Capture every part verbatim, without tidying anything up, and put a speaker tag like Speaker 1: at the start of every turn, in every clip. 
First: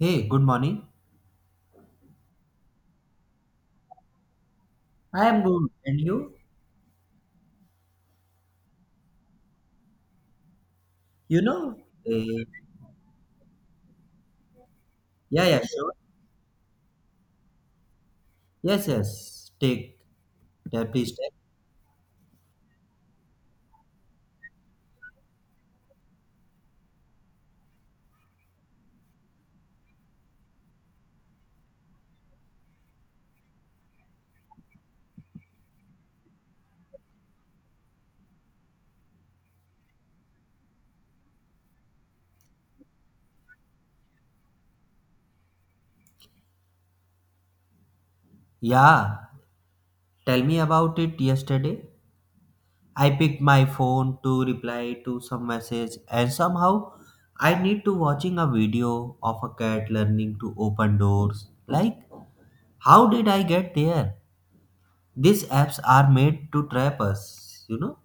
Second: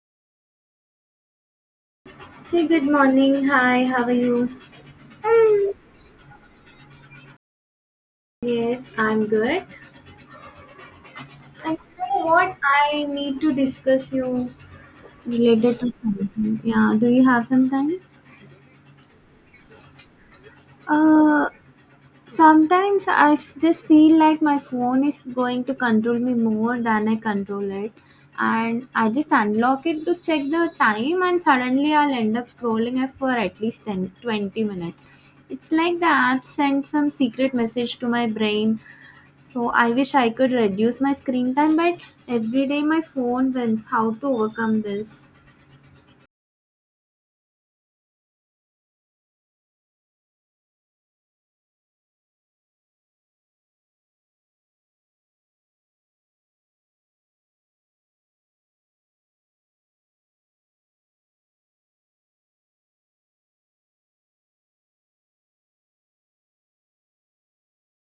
Speaker 1: Hey, good morning.
Speaker 2: Hey, good morning. Hi, how are you?
Speaker 1: I am good.
Speaker 2: Hmm.
Speaker 1: And you?
Speaker 2: Yes, I'm good.
Speaker 1: You know?
Speaker 2: And you know
Speaker 1: eh,
Speaker 2: what? I need to discuss you
Speaker 1: yeah, yeah,
Speaker 2: related to
Speaker 1: sure.
Speaker 2: something. Yeah, do you have some time?
Speaker 1: Yes, yes. Take that, please take.
Speaker 2: Uh, sometimes I f- just feel like my phone is going to control me more than I control it. And I just unlock it to check the time, and suddenly I'll end up scrolling it for at least ten, twenty minutes. It's like the app sent some secret message to my brain. So I wish I could reduce my screen time, but every day my phone wins. How to overcome this?
Speaker 1: Yeah. Tell me about it yesterday. I picked my phone to reply to some message and somehow I need to watching a video of a cat learning to open doors. Like, how did I get there? These apps are made to trap us, you know?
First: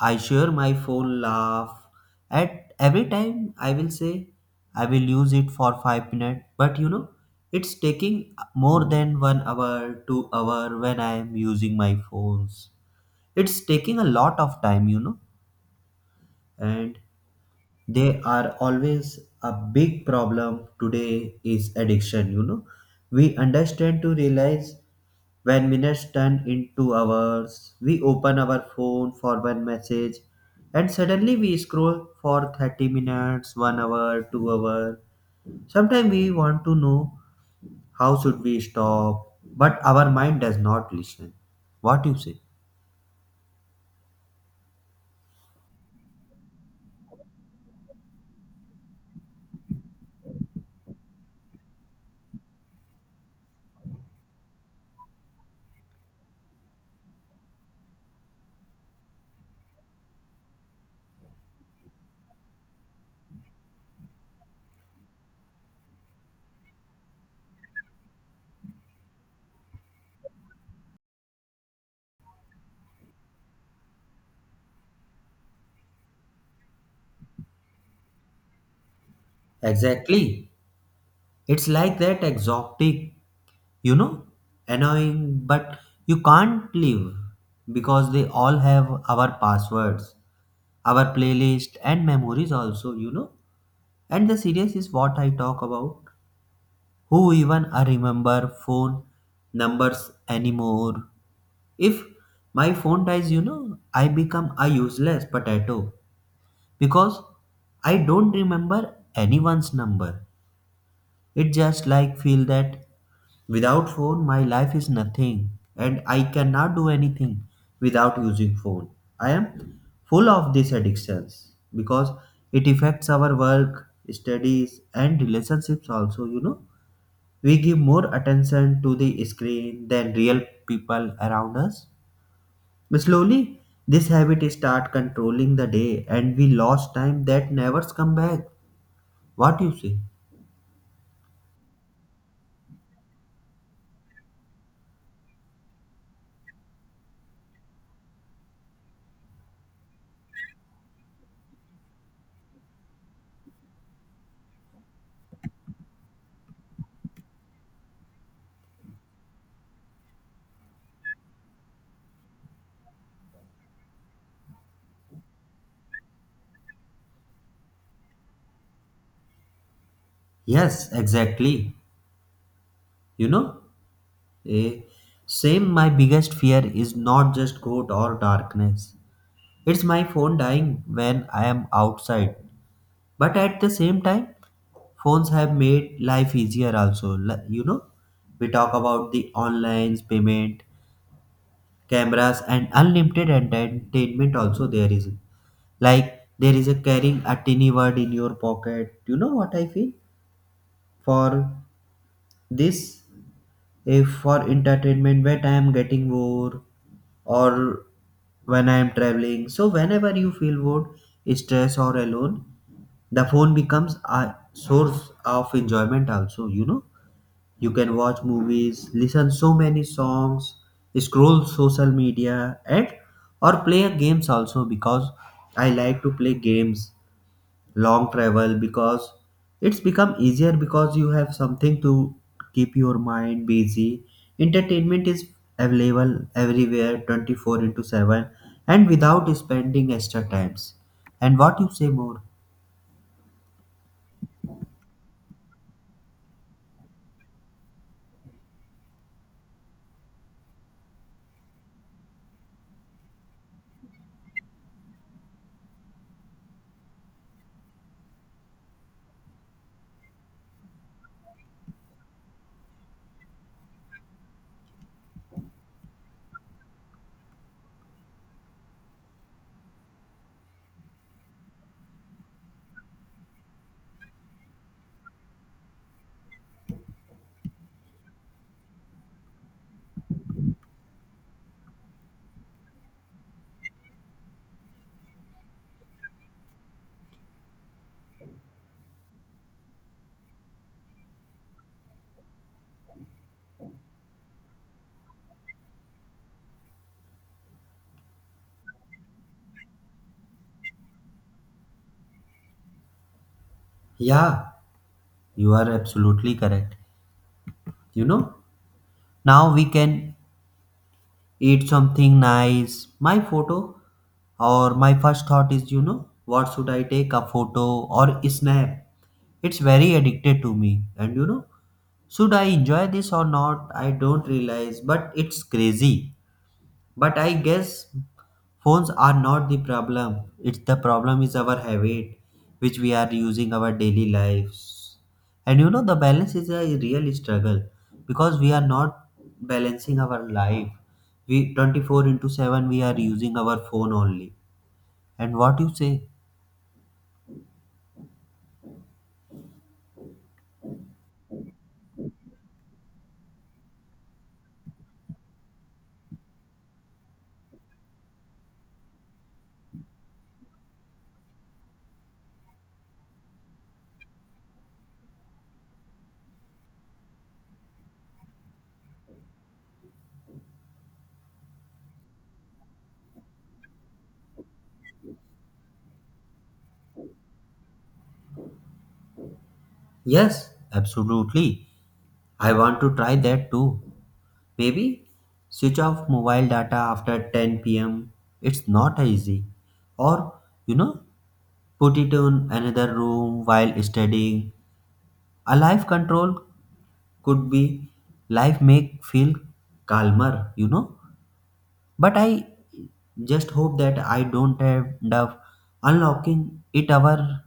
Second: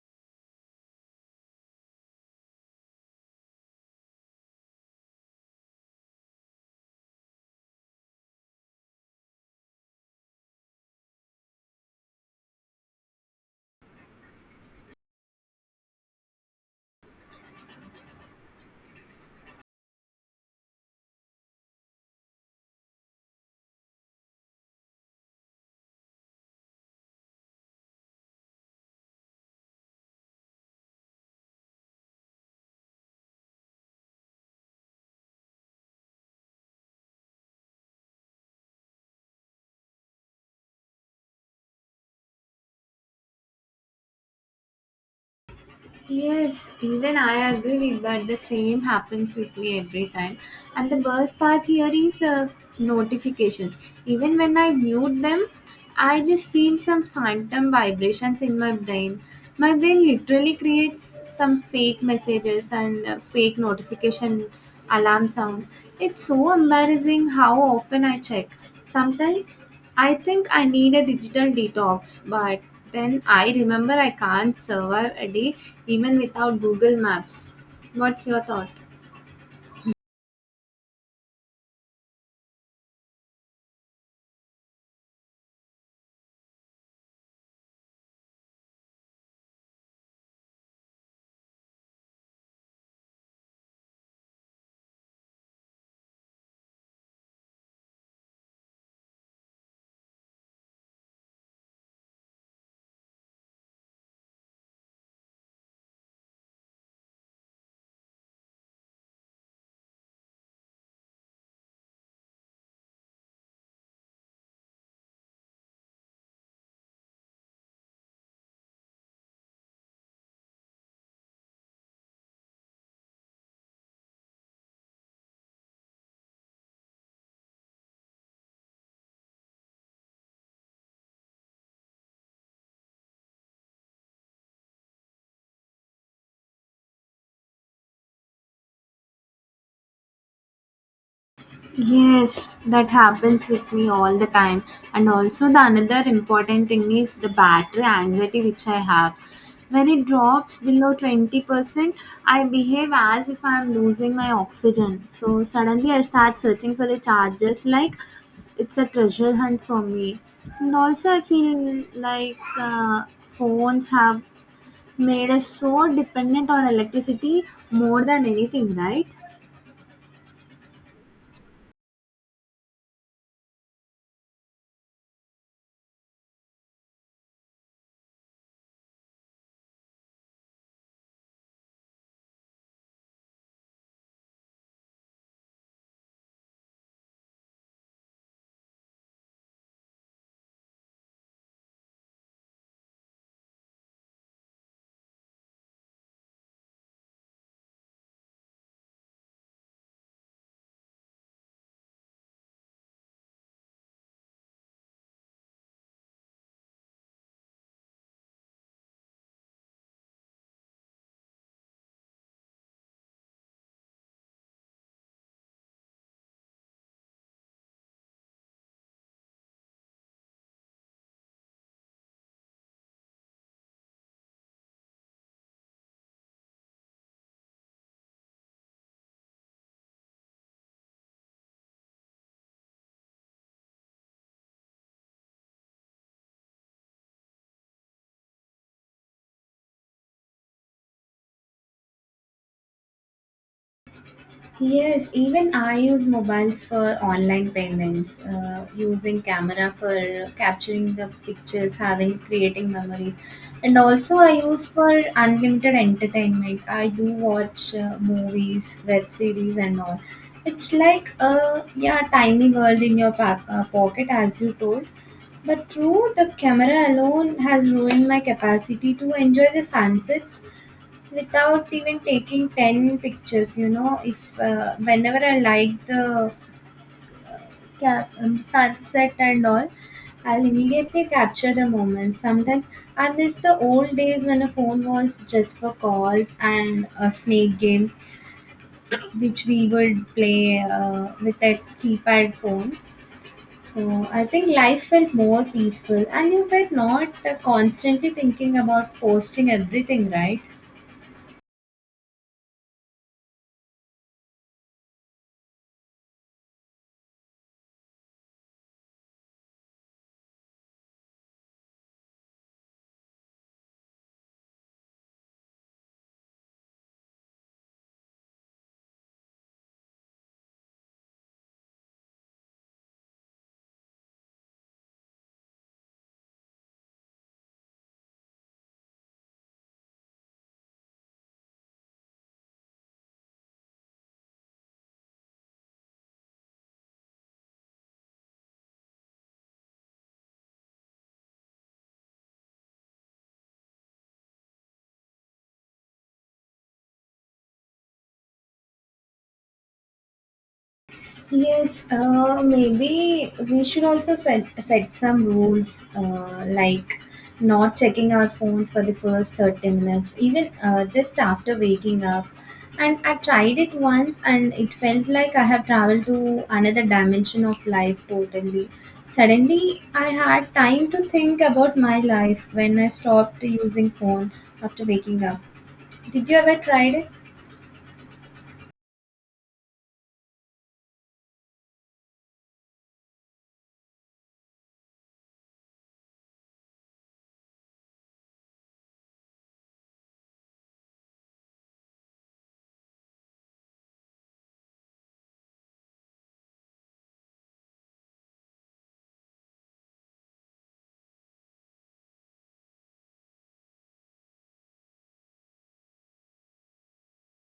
Speaker 1: I share my phone laugh at every time I will say I will use it for five minutes, but you know it's taking more than one hour, two hour when I am using my phones. It's taking a lot of time, you know, and they are always a big problem today is addiction, you know. We understand to realize when minutes turn into hours, we open our phone for one message and suddenly we scroll for thirty minutes, one hour, two hour. Sometimes we want to know how should we stop, but our mind does not listen. What you say?
Speaker 2: Yes, even I agree with that. The same happens with me every time. And the worst part here is uh, notifications. Even when I mute them, I just feel some phantom vibrations in my brain. My brain literally creates some fake messages and uh, fake notification alarm sound. It's so embarrassing how often I check. Sometimes I think I need a digital detox, but then I remember I can't survive a day even without Google Maps. What's your thought?
Speaker 1: Exactly. It's like that exotic, you know, annoying, but you can't leave because they all have our passwords, our playlist and memories also, you know. And the serious is what I talk about. Who even I remember phone numbers anymore. If my phone dies, you know, I become a useless potato because I don't remember anyone's number. It just like feel that without phone my life is nothing and I cannot do anything without using phone. I am full of these addictions because it affects our work, studies and relationships also, you know we give more attention to the screen than real people around us. Slowly, this habit start controlling the day and we lost time that never come back. What you say?
Speaker 2: Yes, that happens with me all the time. And also, the another important thing is the battery anxiety which I have. When it drops below twenty percent, I behave as if I'm losing my oxygen. So, suddenly I start searching for the chargers like it's a treasure hunt for me. And also, I feel like uh, phones have made us so dependent on electricity more than anything, right?
Speaker 1: Yes, exactly. You know, eh, same my biggest fear is not just cold or darkness. It's my phone dying when I am outside. But at the same time, phones have made life easier also, Li- you know we talk about the online payment, cameras and unlimited entertainment. Also, there is, like, there is a carrying a tiny bird in your pocket, you know what I feel. For this, if for entertainment when I am getting bored, or when I am traveling, so whenever you feel bored, stress or alone, the phone becomes a source of enjoyment also. You know you can watch movies, listen so many songs, scroll social media, and or play games also because I like to play games, long travel because it's become easier because you have something to keep your mind busy. Entertainment is available everywhere twenty-four into seven and without spending extra times. And what you say more?
Speaker 2: Yes, even I use mobiles for online payments, uh, using camera for capturing the pictures, having creating memories, and also I use for unlimited entertainment. I do watch uh, movies, web series, and all. It's like a yeah tiny world in your pack, uh, pocket, as you told. But true, the camera alone has ruined my capacity to enjoy the sunsets without even taking ten pictures. You know, if uh, whenever I like the ca- um, sunset and all, I'll immediately capture the moment. Sometimes I miss the old days when a phone was just for calls and a snake game, which we would play uh, with a keypad phone. So I think life felt more peaceful, and you were not uh, constantly thinking about posting everything, right?
Speaker 1: Yeah, you are absolutely correct. You know, now we can eat something nice. My photo or my first thought is, you know, what should I take a photo or snap? It's very addicted to me. And you know, should I enjoy this or not? I don't realize, but it's crazy. But I guess phones are not the problem. It's the problem is our habit, which we are using our daily lives. And you know the balance is a real struggle because we are not balancing our life. We twenty-four into seven we are using our phone only. And what you say?
Speaker 2: Yes, uh, maybe we should also set, set some rules uh, like not checking our phones for the first thirty minutes, even uh, just after waking up. And I tried it once and it felt like I have traveled to another dimension of life totally. Suddenly, I had time to think about my life when I stopped using phone after waking up. Did you ever try it?
Speaker 1: Yes, absolutely. I want to try that too. Maybe switch off mobile data after ten p m. It's not easy. Or, you know, put it in another room while studying. A life control could be life make feel calmer, you know. But I just hope that I don't end up unlocking it ever.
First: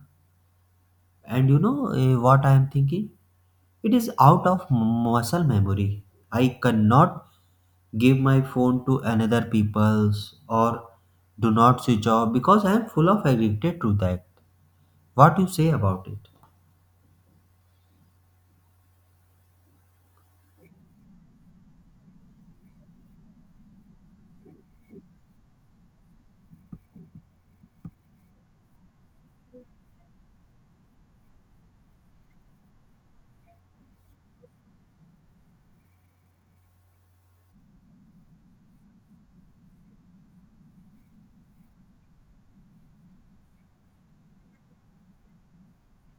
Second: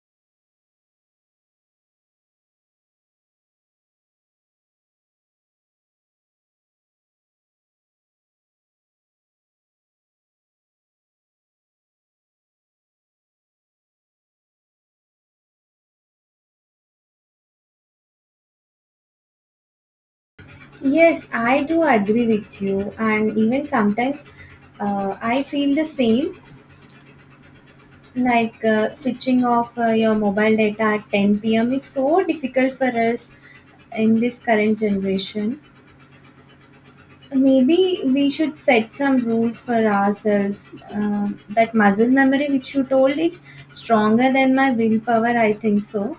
Speaker 1: And you know eh, what I am thinking? It is out of muscle memory. I cannot give my phone to another people's or do not switch off because I am full of addicted to that. What you say about it?
Speaker 2: Yes, I do agree with you, and even sometimes uh, I feel the same. Like uh, switching off uh, your mobile data at ten p m is so difficult for us in this current generation. Maybe we should set some rules for ourselves. Uh, that muscle memory, which you told, is stronger than my willpower, I think so.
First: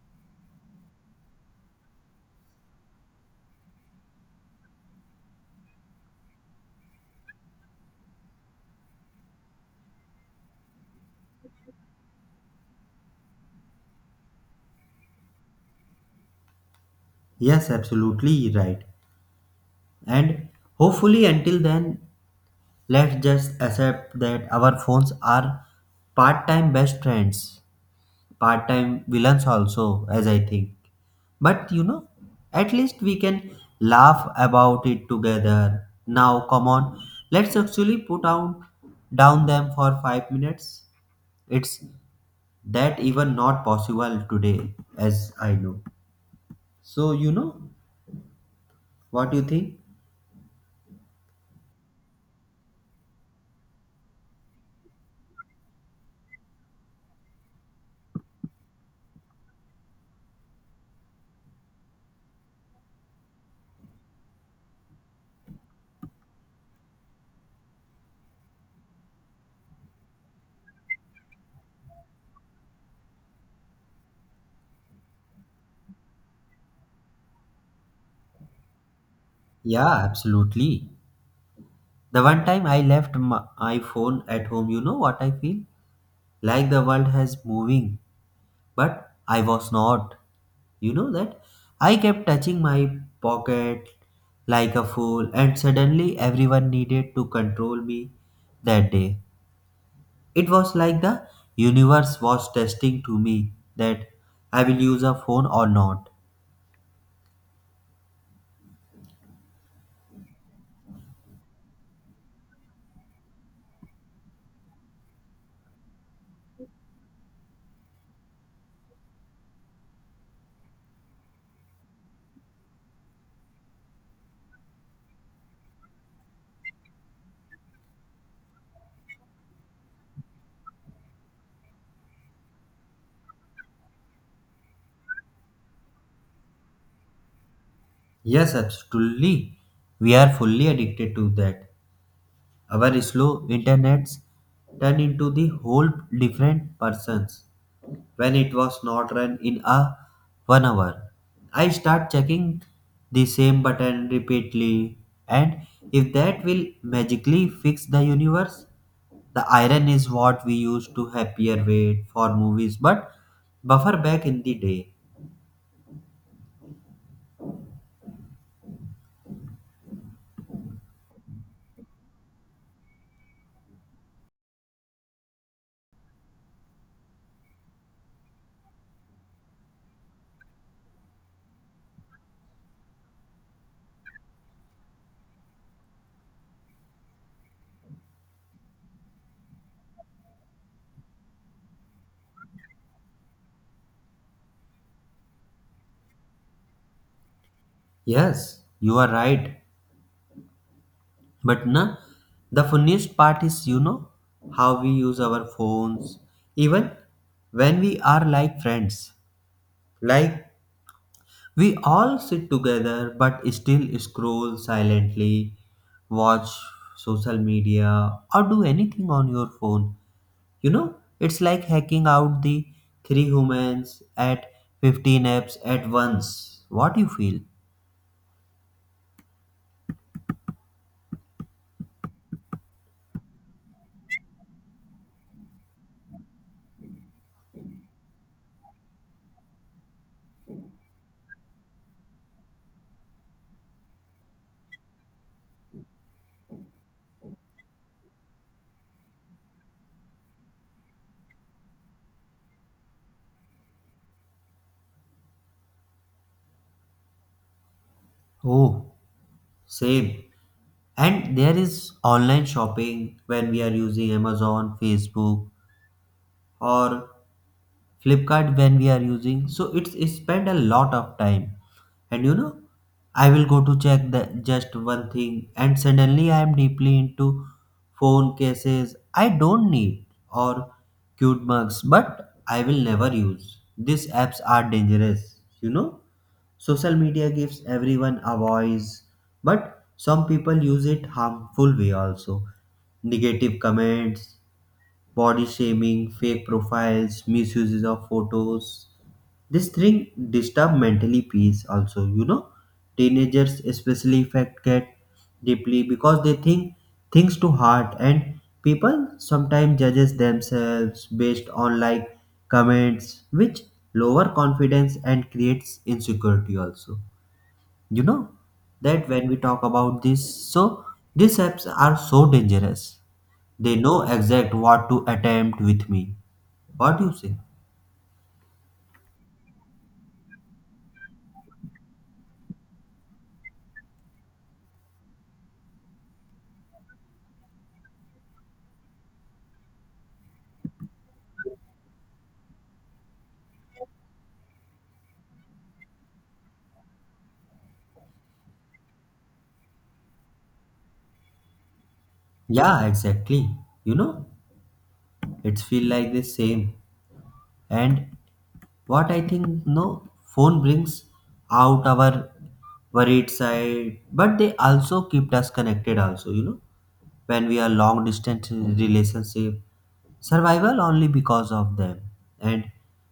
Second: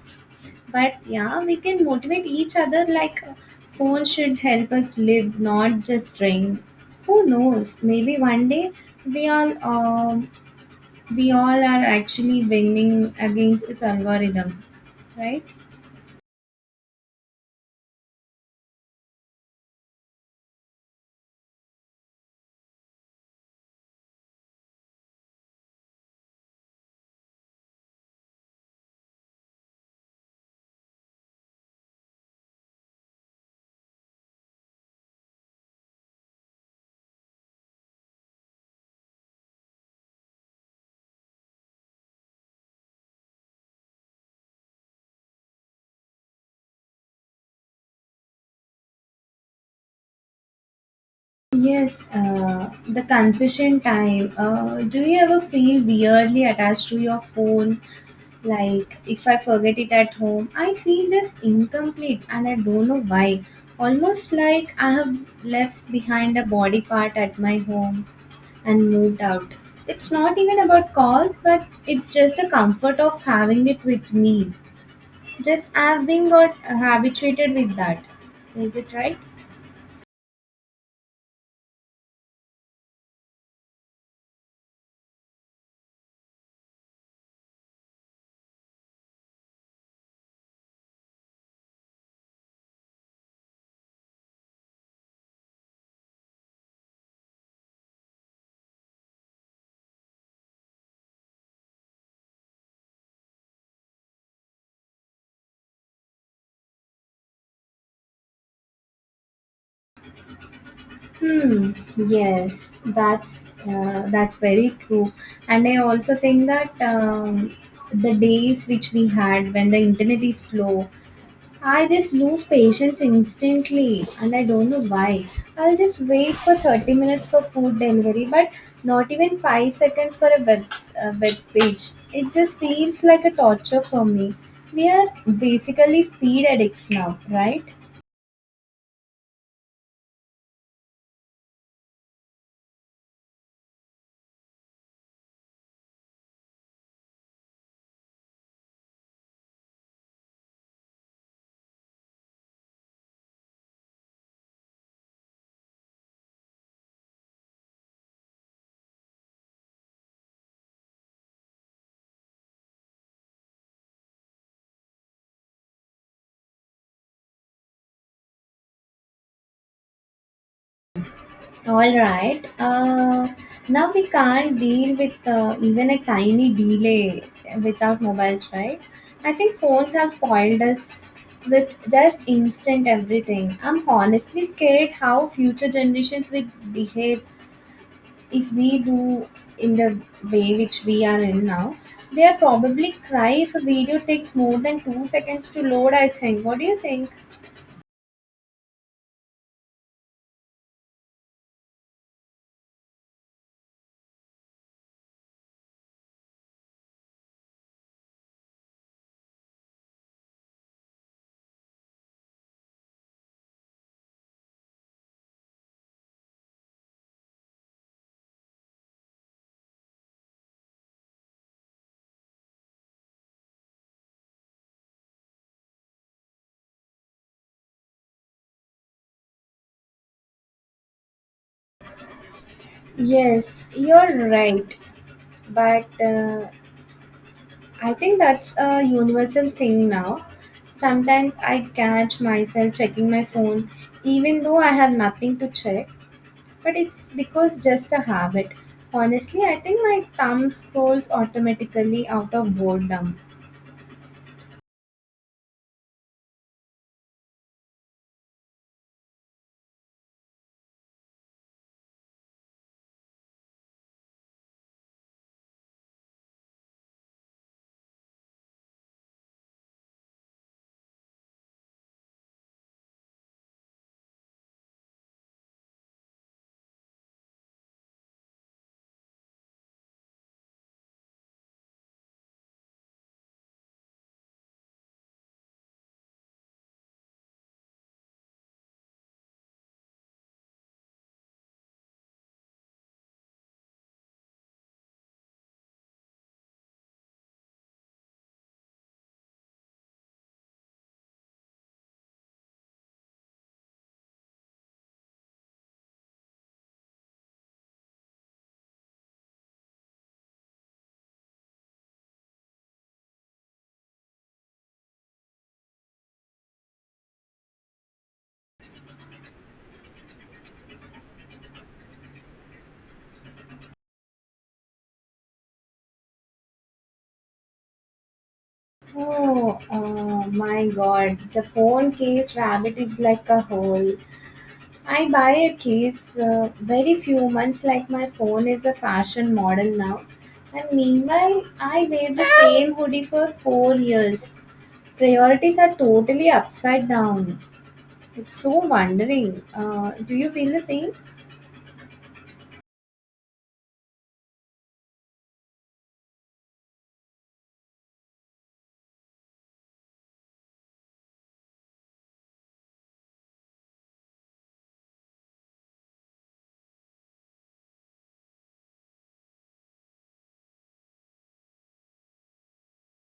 Speaker 2: But yeah, we can motivate each other like uh, phone should help us live, not just drain. Who knows? Maybe one day we all um we all are actually winning against this algorithm, right?
Speaker 1: Yes, absolutely right. And hopefully, until then, let's just accept that our phones are part time best friends, part time villains, also, as I think. But you know, at least we can laugh about it together. Now, come on, let's actually put out down them for five minutes. It's that even not possible today, as I know. So, you know, what do you think?
Speaker 2: Yes, uh, the confession time. Uh, do you ever feel weirdly attached to your phone? Like, if I forget it at home, I feel just incomplete and I don't know why. Almost like I have left behind a body part at my home and moved out. It's not even about calls, but it's just the comfort of having it with me. Just I've been got habituated with that. Is it right?
Speaker 1: Yeah, absolutely. The one time I left my my phone at home, you know what I feel? Like the world has moving, but I was not. You know that? I kept touching my pocket like a fool, and suddenly everyone needed to control me that day. It was like the universe was testing to me that I will use a phone or not.
Speaker 2: Hmm. Yes, that's uh, that's very true. And I also think that um, the days which we had when the internet is slow, I just lose patience instantly and I don't know why. I'll just wait for thirty minutes for food delivery, but not even five seconds for a web, a web page. It just feels like a torture for me. We are basically speed addicts now, right?
Speaker 1: Yes, absolutely. We are fully addicted to that. Our slow internets turned into the whole different persons when it was not run in a one hour. I start checking the same button repeatedly, and if that will magically fix the universe, the iron is what we used to happier wait for movies, but buffer back in the day.
Speaker 2: All right. Uh, now we can't deal with uh, even a tiny delay without mobiles, right? I think phones have spoiled us with just instant everything. I'm honestly scared how future generations will behave if we do in the way which we are in now. They are probably cry if a video takes more than two seconds to load, I think. What do you think?
Speaker 1: Yes, you are right. But na, the funniest part is, you know, how we use our phones, even when we are like friends. Like, we all sit together but still scroll silently, watch social media, or do anything on your phone. You know, it's like hacking out the three humans at fifteen apps at once. What you feel?
Speaker 2: Yes, you're right. But uh, I think that's a universal thing now. Sometimes I catch myself checking my phone even though I have nothing to check, but it's because just a habit. Honestly, I think my thumb scrolls automatically out of boredom.
Speaker 1: Oh, same. And there is online shopping when we are using Amazon, Facebook, or Flipkart when we are using. So it's, it spend a lot of time. And you know, I will go to check the just one thing, and suddenly I am deeply into phone cases I don't need or cute mugs, but I will never use. These apps are dangerous, you know. Social media gives everyone a voice, but some people use it harmful way also. Negative comments, body shaming, fake profiles, misuses of photos. This thing disturb mentally peace also, you know. Teenagers especially affect get deeply because they think things too hard and people sometimes judges themselves based on like comments which lower confidence and creates insecurity also, you know that when we talk about this, so these apps are so dangerous. They know exact what to attempt with me. What do you say?
Speaker 2: Oh, uh, my god, the phone case rabbit is like a hole. I buy a case uh, very few months, like my phone is a fashion model now. And meanwhile, I wear the same hoodie for four years. Priorities are totally upside down. It's so wondering. Uh, do you feel the same?
Speaker 1: Yeah, exactly. You know it's feel like the same. And what I think no phone brings out our worried side, but they also keep us connected also, you know, when we are long distance in relationship, survival only because of them. And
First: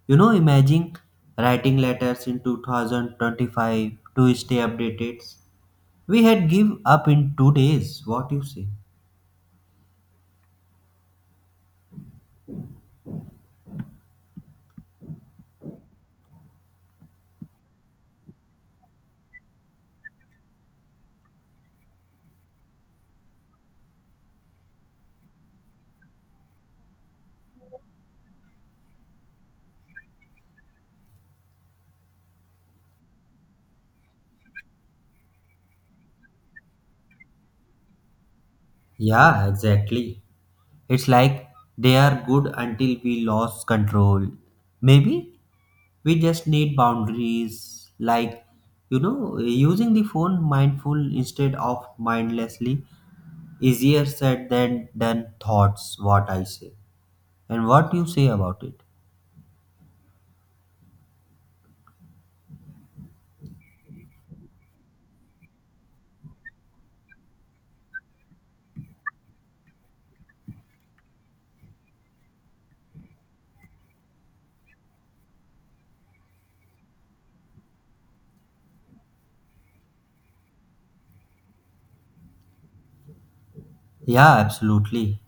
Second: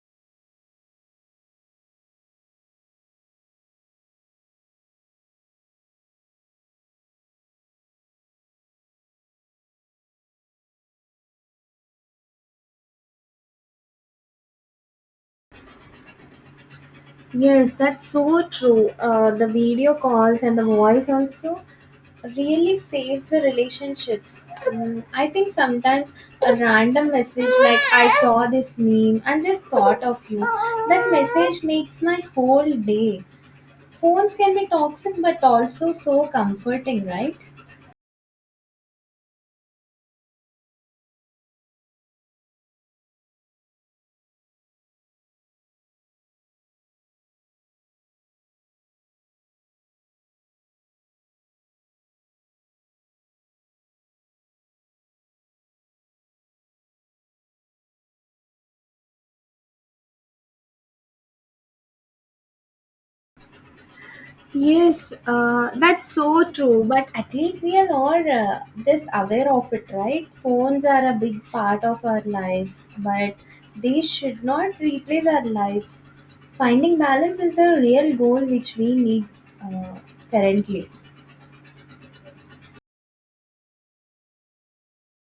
Speaker 1: you know, imagine writing letters in two thousand twenty-five to stay updated. We had give up in two days. What you say?
Speaker 2: Yes, that's so true. Uh, the video calls and the voice also really saves the relationships. Um, I think sometimes a random message like I saw this meme and just thought of you, that message makes my whole day. Phones can be toxic but also so comforting, right?
Speaker 1: Yeah, exactly. It's like they are good until we lose control. Maybe we just need boundaries, like, you know, using the phone mindful instead of mindlessly. Easier said than done thoughts, what I say. And what you say about it.
Speaker 2: Yes, uh, that's so true. But at least we are all uh, just aware of it, right? Phones are a big part of our lives, but they should not replace our lives. Finding balance is the real goal which we need uh, currently.
Speaker 1: Yeah, absolutely.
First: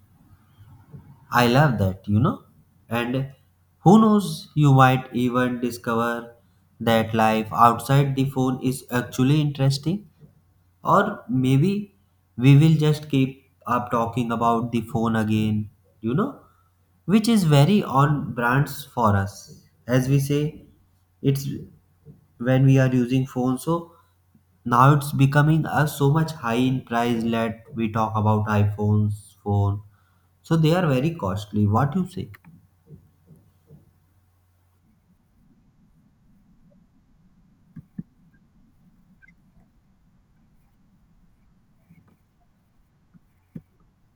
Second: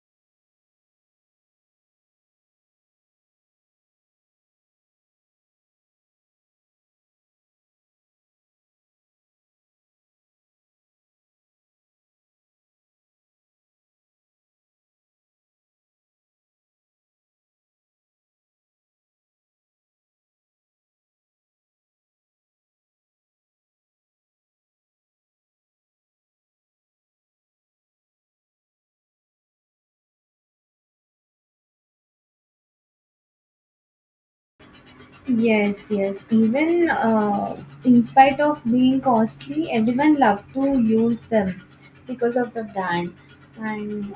Speaker 1: I love that, you know. And who knows, you might even discover that life outside the phone is actually interesting. Or maybe we will just keep up talking about the phone again, you know, which is very on brands for us. As we say, it's when we are using phone. So now it's becoming a so much high in price that we talk about iPhones, phone. So they are very costly. What you say?
Speaker 2: Yes, yes. Even uh, in spite of being costly, everyone love to use them because of the brand. And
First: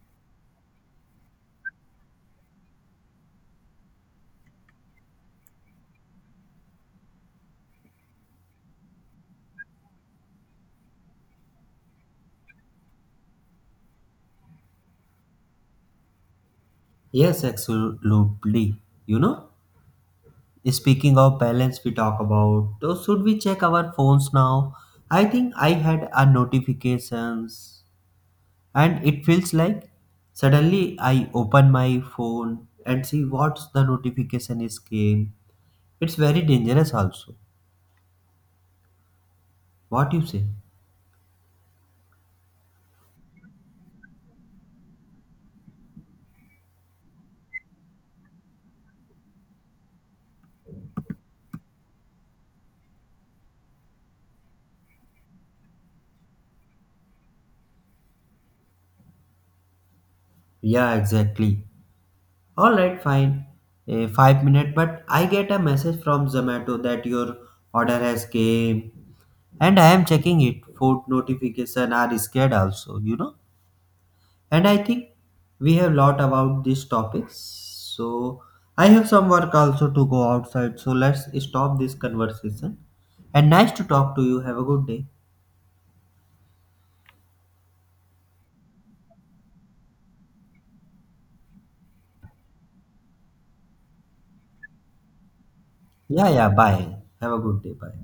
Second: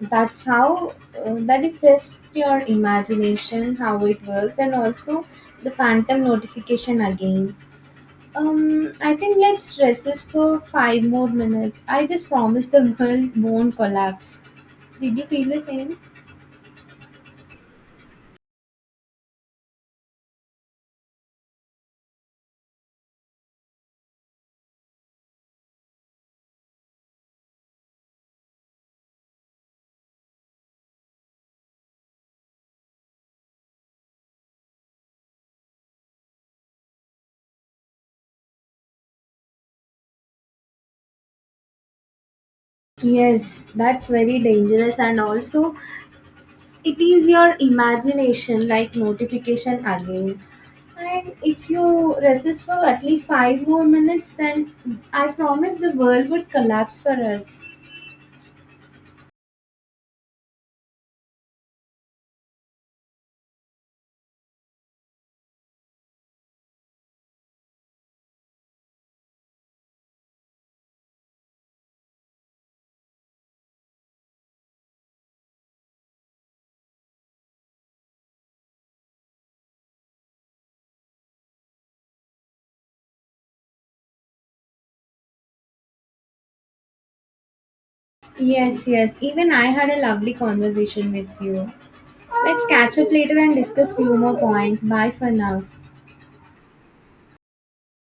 Speaker 2: that's how uh, that is just your imagination how it works and also the phantom notification again. um I think let's resist for five more minutes. I just promise the world won't collapse. Did you feel the same?
Speaker 1: Yes, absolutely. You know? Speaking of balance, we talk about so should we check our phones now? I think I had a notifications, and it feels like suddenly I open my phone and see what's the notification is came. It's very dangerous also. What you say?
Speaker 2: Yes, that's very dangerous and also it is your imagination like notification again, and if you resist for at least five more minutes then I promise the world would collapse for us.
Speaker 1: Yeah, exactly. All right, fine. Eh, five minute, but I get a message from Zomato that your order has came, and I am checking it. Food notification are scared also, you know. And I think we have lot about these topics, so I have some work also to go outside. So let's stop this conversation, and nice to talk to you. Have a good day.
Speaker 2: Yes, yes. Even I had a lovely conversation with you. Let's catch up later and discuss few more points. Bye for now.
Speaker 1: Yeah, yeah, bye. Have a good day. Bye.